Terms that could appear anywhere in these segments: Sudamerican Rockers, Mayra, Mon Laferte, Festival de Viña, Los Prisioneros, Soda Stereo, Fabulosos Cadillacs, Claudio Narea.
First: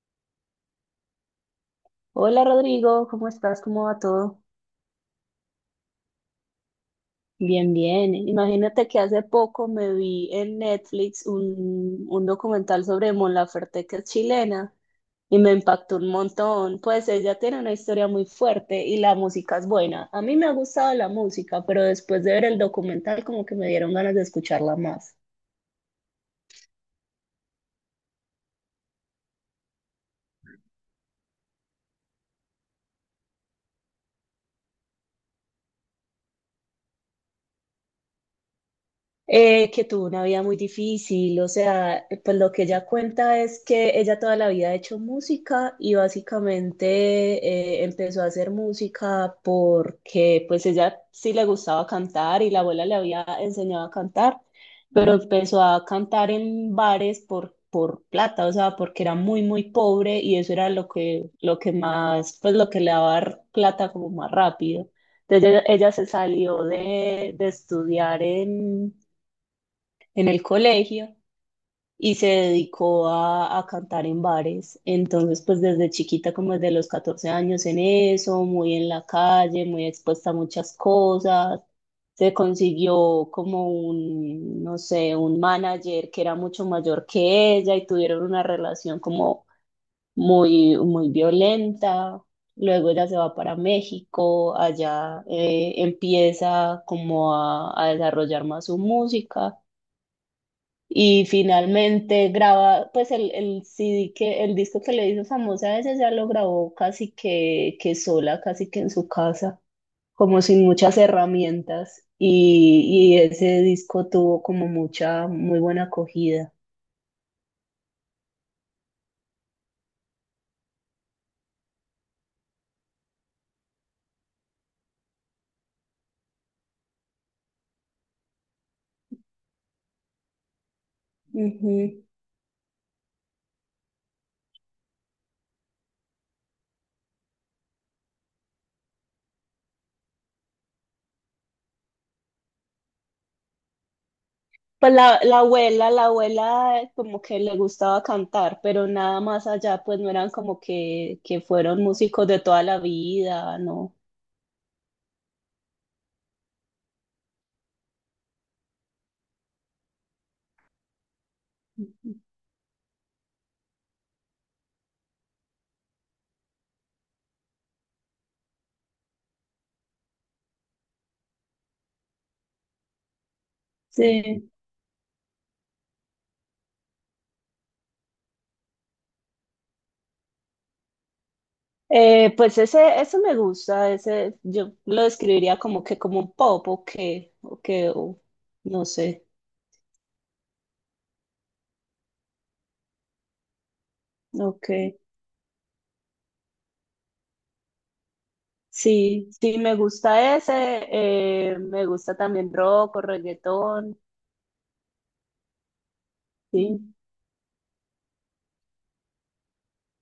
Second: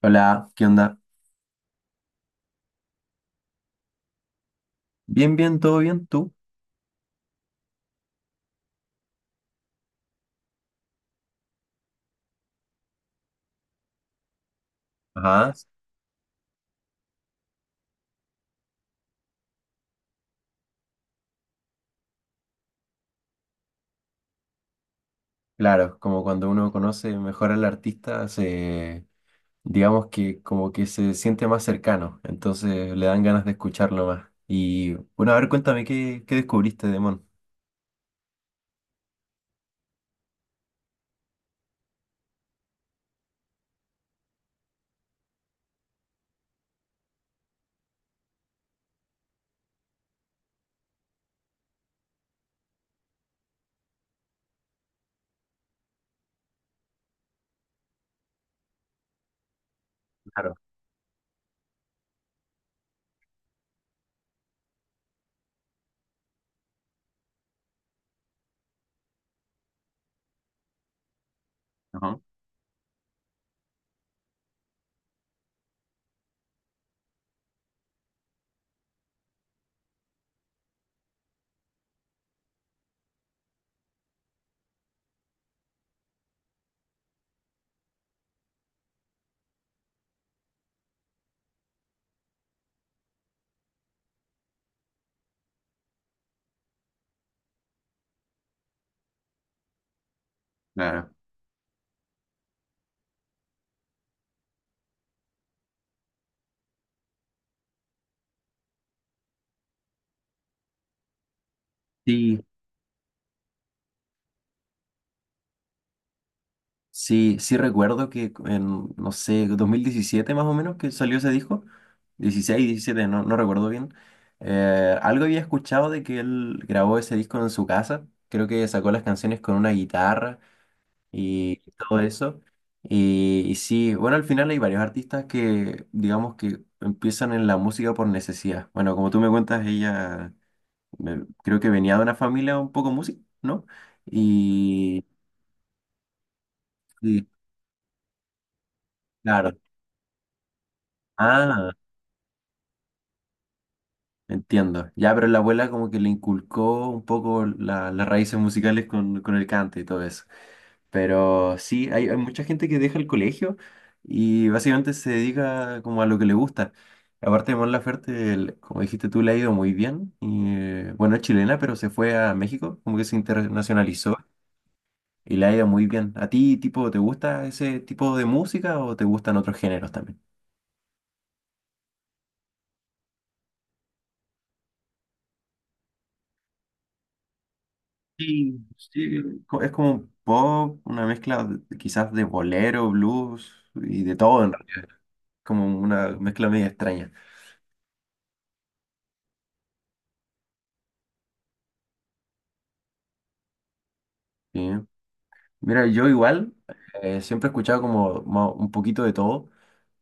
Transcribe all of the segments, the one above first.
Hola, ¿qué onda? Hola Rodrigo, ¿cómo estás? ¿Cómo va todo? Bien, bien, todo bien, ¿tú? Bien, bien. Imagínate que hace poco me vi en Netflix un documental sobre Mon Laferte, que es chilena, y Ajá. me impactó un montón. Pues ella tiene una historia muy fuerte y la música es buena. A mí me ha gustado la música, pero después de ver el documental como que me dieron ganas de escucharla más. Claro, como cuando uno conoce mejor al artista, digamos que como que se siente más cercano, entonces le dan ganas de escucharlo más. Y bueno, a ver, cuéntame, ¿ qué descubriste de Mon? Que tuvo una vida muy difícil, o sea, pues lo que ella cuenta es que ella toda la vida ha hecho música y básicamente empezó a hacer música porque pues ella sí le gustaba cantar y la abuela le había enseñado a cantar, pero empezó a cantar en bares por plata, o sea, porque era muy, muy pobre y eso Claro, era lo que, más, pues lo que le daba plata como más rápido. Entonces ella se salió de estudiar en el colegio y ajá, se dedicó a cantar en bares. Entonces, pues desde chiquita, como desde los 14 años en eso, muy en la calle, muy expuesta a muchas cosas. Se consiguió como un, no sé, un manager que era mucho mayor que ella y tuvieron una relación como muy, muy violenta. Luego ella se va para México, allá empieza como a desarrollar más su música claro. y finalmente graba, pues el CD que, el disco que le hizo famosa. A ese ya lo grabó casi que, sola, casi que en su casa, como sin muchas herramientas. Sí. Y ese disco tuvo como mucha, muy buena acogida. Sí, sí recuerdo que no sé, 2017 más o menos que salió ese disco, 2016 2017 no recuerdo bien. Algo había escuchado de que él grabó ese disco en su casa, creo que sacó las canciones con una guitarra y todo Ujú. eso. Y sí, bueno, al final hay varios artistas que, digamos que empiezan en la música por necesidad. Bueno, como tú me cuentas, ella creo que venía de una familia un poco música, ¿no? Pues Y, la abuela como y que le gustaba cantar, pero nada más claro. allá, pues no eran como que, Ah. fueron músicos de toda la vida, ¿no? Entiendo. Ya, pero la abuela como que le inculcó un poco las raíces musicales con el cante y todo eso. Pero sí, hay, Ujú. hay mucha gente que deja el colegio y básicamente se dedica como a lo que le gusta. Aparte de Mon Laferte, como dijiste tú, le ha ido muy bien. Y, bueno, es chilena, pero se fue a México, como que se internacionalizó Sí. y le ha ido muy bien. ¿A ti, tipo, te gusta ese tipo de música o te gustan otros géneros también? Pues ese, eso me gusta, yo lo describiría como que como un pop o Sí, no sí, sé, es como un pop, una mezcla de quizás de bolero, blues y de todo en ok. realidad. Como una mezcla media extraña. Sí, sí me gusta ese, me gusta también rock o reggaetón, Sí. Mira, yo igual sí. Siempre he escuchado como un poquito de todo,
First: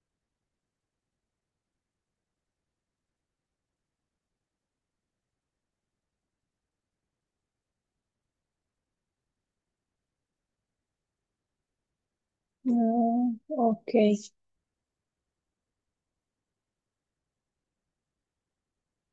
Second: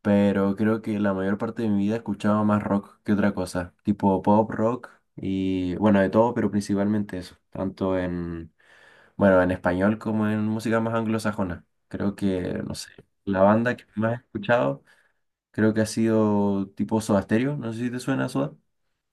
pero creo que la mayor parte de mi vida he escuchado más rock que otra cosa, tipo pop, rock y bueno, de todo, pero principalmente eso, tanto bueno, en español como en música más anglosajona. Creo que, no sé, Mm, la banda que ok, más he escuchado. Creo que ha sido tipo Soda Stereo. No sé si te suena Soda.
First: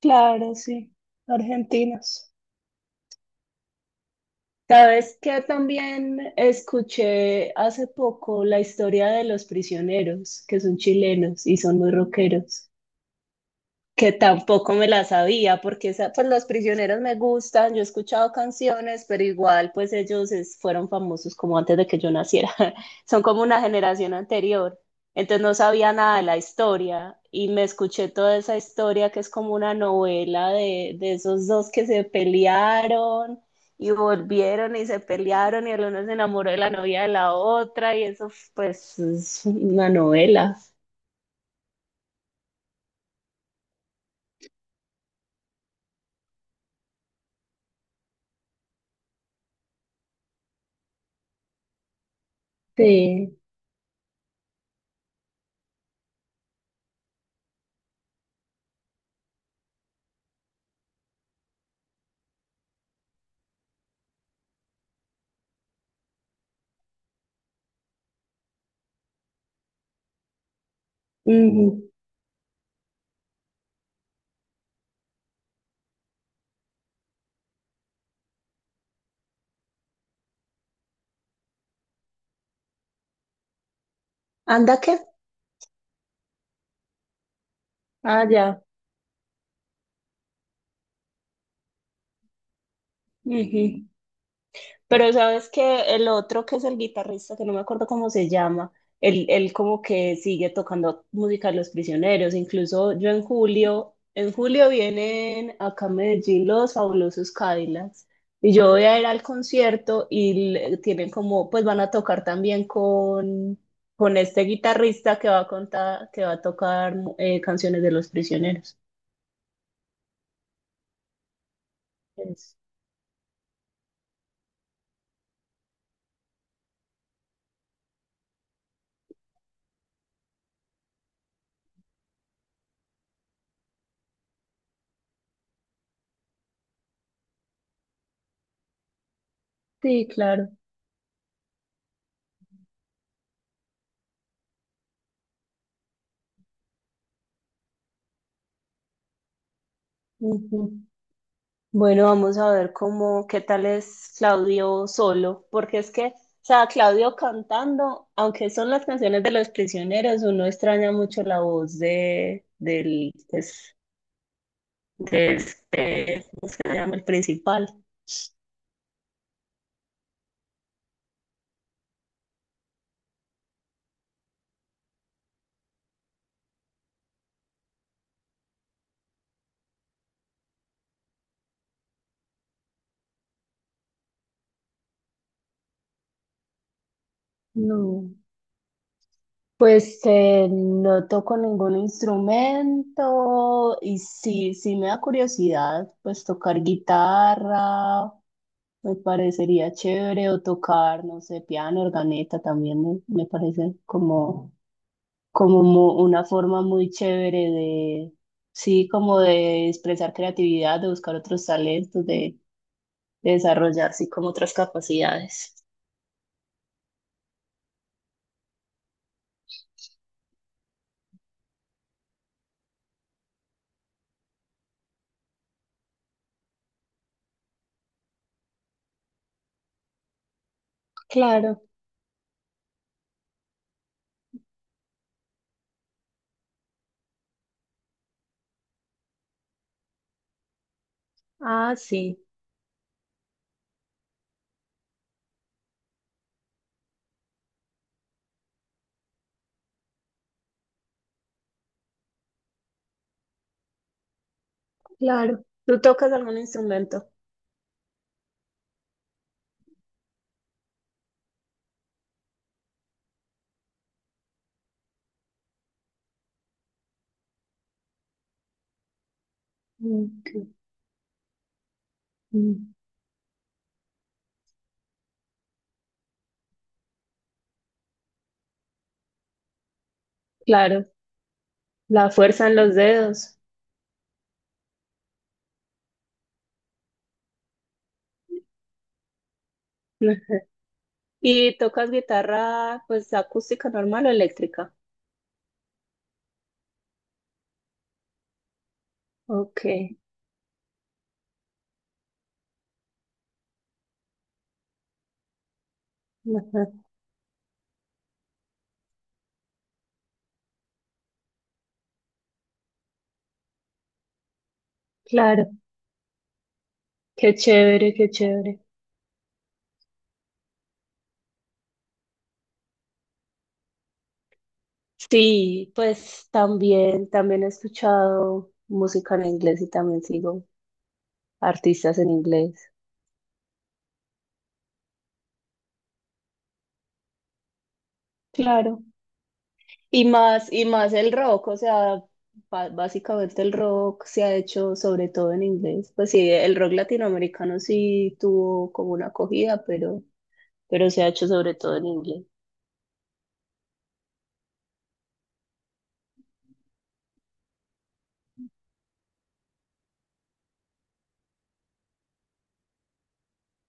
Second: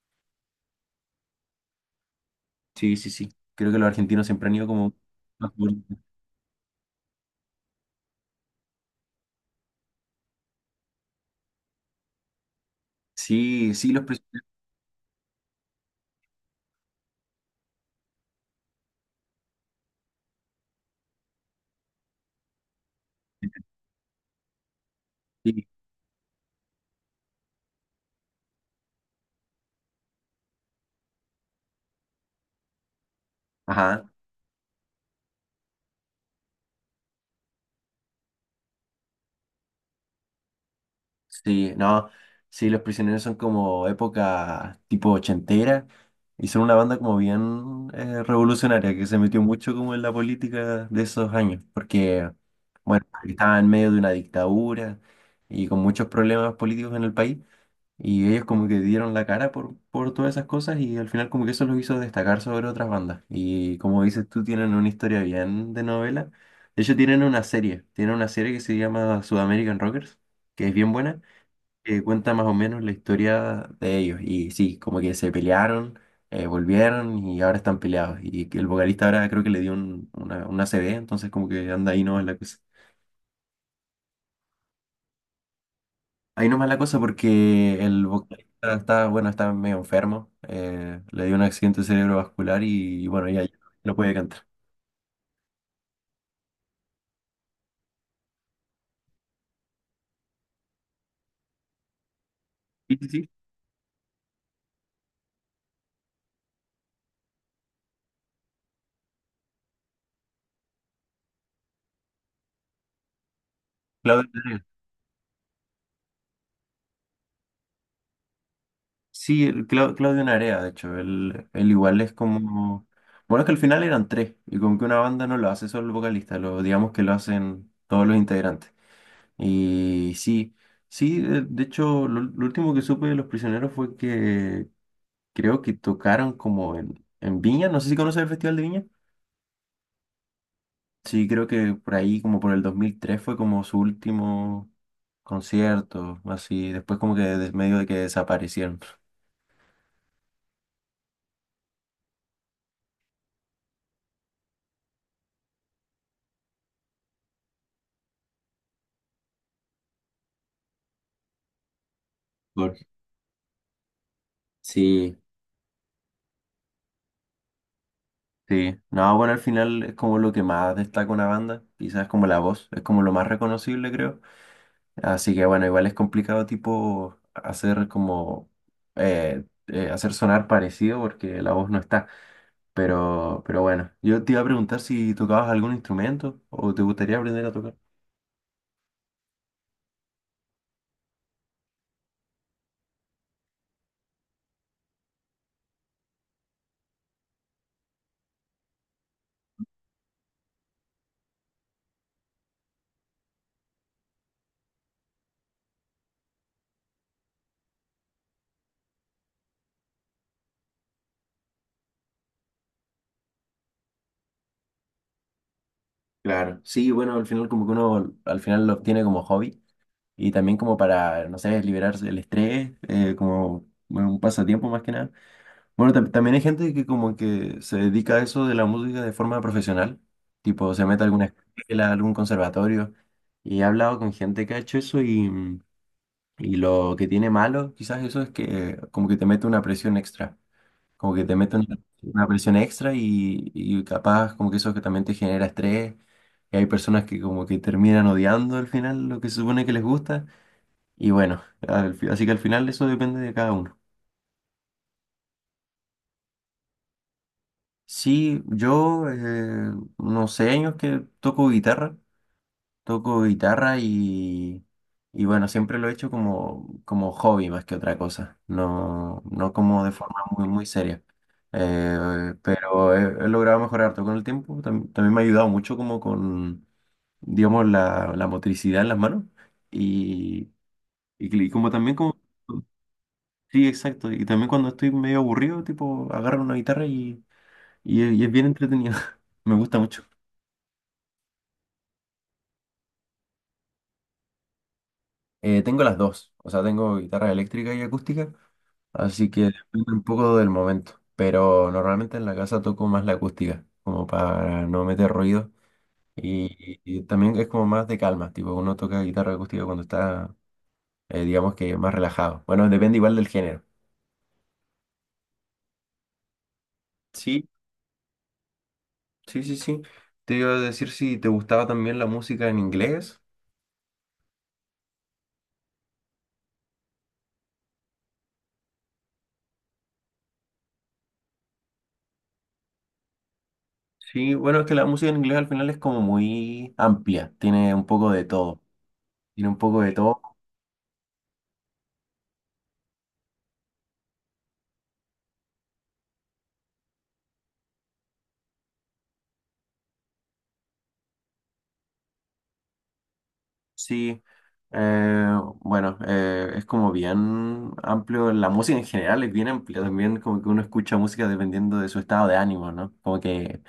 claro, sí, argentinos. Sí, sí, sí. Creo que los argentinos siempre han ido como... ¿Sabes qué? más por- También escuché hace poco la historia de los prisioneros, que son chilenos y son muy rockeros. Sí, sí, los Que prisioneros. tampoco me la sabía, porque esa, pues los prisioneros me gustan, yo he escuchado canciones, pero igual pues ellos fueron famosos como antes de que yo naciera, son como una generación anterior, entonces no Sí. sabía nada de la historia y me escuché toda esa historia que es como una novela de esos dos que se pelearon y Ajá, volvieron y se pelearon y el uno se enamoró de la novia de la otra y eso pues es una novela. sí, no. Sí, los prisioneros son como época tipo ochentera y son una banda como bien revolucionaria que se metió mucho como en la política de esos años porque, bueno, Sí. estaba en medio de una dictadura y con muchos problemas políticos en el país. Y ellos como que dieron la cara por todas esas cosas y al final como que eso los hizo destacar sobre otras bandas. Y como dices tú, tienen una historia bien de novela. De hecho, tienen una serie que se llama Sudamerican Rockers, que es bien buena, Ujú. que cuenta más o menos la historia de ellos. Y sí, como que se pelearon, volvieron y ahora están peleados. Y que el vocalista ahora creo que le dio una ACV entonces como que anda ahí no es la cosa. ¿Anda qué? Ahí nomás la cosa porque el Ah, ya. vocalista está, bueno, está medio enfermo. Le dio un accidente cerebrovascular y, bueno, ya, ya Ujú. no puede cantar. Pero sabes que el otro, que es el guitarrista, que no me acuerdo cómo se llama, él como que sigue tocando música de los prisioneros. Incluso Sí, sí, yo en sí. julio, en julio vienen acá a Medellín los fabulosos Cadillacs. Y yo voy a ir al concierto y tienen como, pues van a tocar también con Claudio este Narea. guitarrista que va a tocar canciones de los prisioneros. Sí, el Claudio Narea, de hecho. Él igual es Es- como. Bueno, es que al final eran tres. Y como que una banda no lo hace solo el vocalista, lo, digamos que lo hacen todos los integrantes. Y sí, sí, de hecho, lo último que supe de Los Prisioneros fue que creo que tocaron como en Viña. No sé si conoces el Festival de Viña. Sí, claro. Sí, creo que por ahí, como por el 2003 fue como su último concierto, así. Después como que medio de que desaparecieron. Ujú. Bueno, vamos a ver cómo, qué tal es Claudio solo, porque es que, o sea, Claudio cantando, aunque son las canciones de los prisioneros, uno extraña mucho la voz de, Por- del, pues, Sí, de este, ¿cómo se llama? El principal. sí. No, bueno, al final es como lo que más destaca una banda, quizás como la voz, es como lo más reconocible, creo. Así que bueno, igual es complicado tipo hacer como, hacer sonar parecido porque la voz no está. Pero bueno, yo te iba a preguntar si tocabas algún instrumento o te gustaría aprender a tocar. No. Pues no toco ningún instrumento y sí, sí me da curiosidad, pues tocar guitarra me parecería chévere o tocar, no sé, piano, organeta también me parece como, una forma muy chévere de, sí, como de expresar creatividad, de buscar otros talentos, de desarrollar, sí, como otras capacidades. Claro, sí, bueno, al final como que uno al final lo obtiene como hobby y también como para, no sé, liberarse del estrés, como bueno, un pasatiempo más que nada. Bueno, también hay gente que como que se dedica a eso de la música de forma profesional, tipo se mete a alguna Claro, escuela, algún conservatorio y he hablado con gente que ha hecho eso y lo que tiene malo quizás eso es que como que te mete una presión extra. Como que te meten ah, sí, una presión extra y capaz como que eso que también te genera estrés. Y hay personas que como que terminan odiando al final lo que se supone que les gusta. Y bueno, así que al final eso depende de cada uno. claro. ¿Tú tocas algún instrumento? Sí, yo unos 6 años que toco guitarra. Toco guitarra y, y bueno, siempre lo he hecho como, como hobby más que otra cosa, no, no como de forma Ok. muy, muy seria. Mm. Pero he, he logrado mejorar todo con el tiempo, también me ha ayudado mucho como con, digamos, la motricidad en las manos y, Claro, y como también la como... fuerza en los dedos. Sí, exacto, y también cuando estoy medio aburrido, tipo, agarro una guitarra y es bien entretenido, me gusta mucho. Ujú. ¿Y tocas guitarra, pues, acústica normal o eléctrica? Tengo las dos, o sea, tengo guitarra eléctrica y acústica. Así que Ok, depende un poco del momento. Pero normalmente en la casa toco más la acústica, como para no meter ruido. ajá, Y también es como más de calma, tipo uno toca guitarra acústica cuando está, digamos que más relajado. Bueno, depende igual del género. claro, qué Sí, chévere, qué chévere. sí, sí, sí. Te iba a decir si te gustaba también la música en inglés. Sí, pues también he escuchado música en inglés y también sigo artistas en inglés. Sí, bueno, es que la música en inglés al final es como muy amplia, tiene un poco de todo. Claro. Tiene un poco de Y todo. más, y más el rock, o sea, básicamente el rock se ha hecho sobre todo en inglés. Pues sí, el rock latinoamericano sí tuvo como una acogida, pero se ha hecho sobre todo en inglés. Sí, bueno, es como bien amplio, la música en general es bien amplia, también como que uno escucha música dependiendo de su estado de ánimo, ¿no? Como que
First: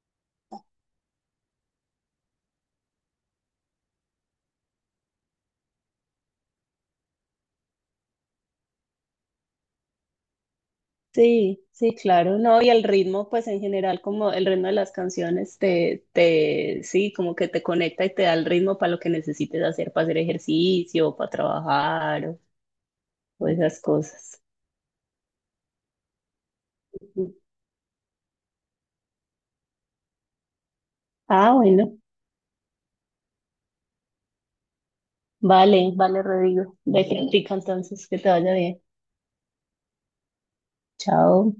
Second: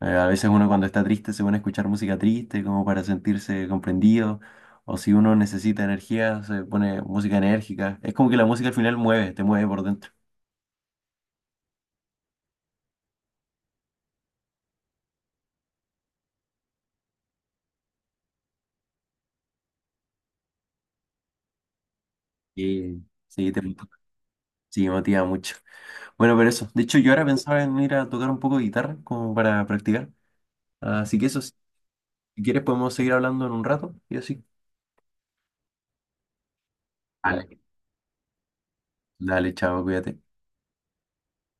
a veces uno cuando está triste se pone a escuchar música triste como para sentirse comprendido, o si uno necesita energía se pone música enérgica, es como que la música al final mueve, te mueve por dentro. Sí, sí, claro, no, y el ritmo, pues en general, como el ritmo de las canciones sí, como que te conecta y te da el ritmo para lo que necesites hacer, para hacer ejercicio, para trabajar o, Sí, o sí, te, esas cosas. sí, motiva mucho. Bueno, pero eso, de hecho yo ahora pensaba en ir a tocar un poco de guitarra como para practicar, así que eso. Sí. Ah, bueno, Si quieres podemos seguir hablando en un rato y así. vale, vale, Rodrigo, de practica Dale, entonces, que te vaya bien. dale, chao, cuídate. Chao.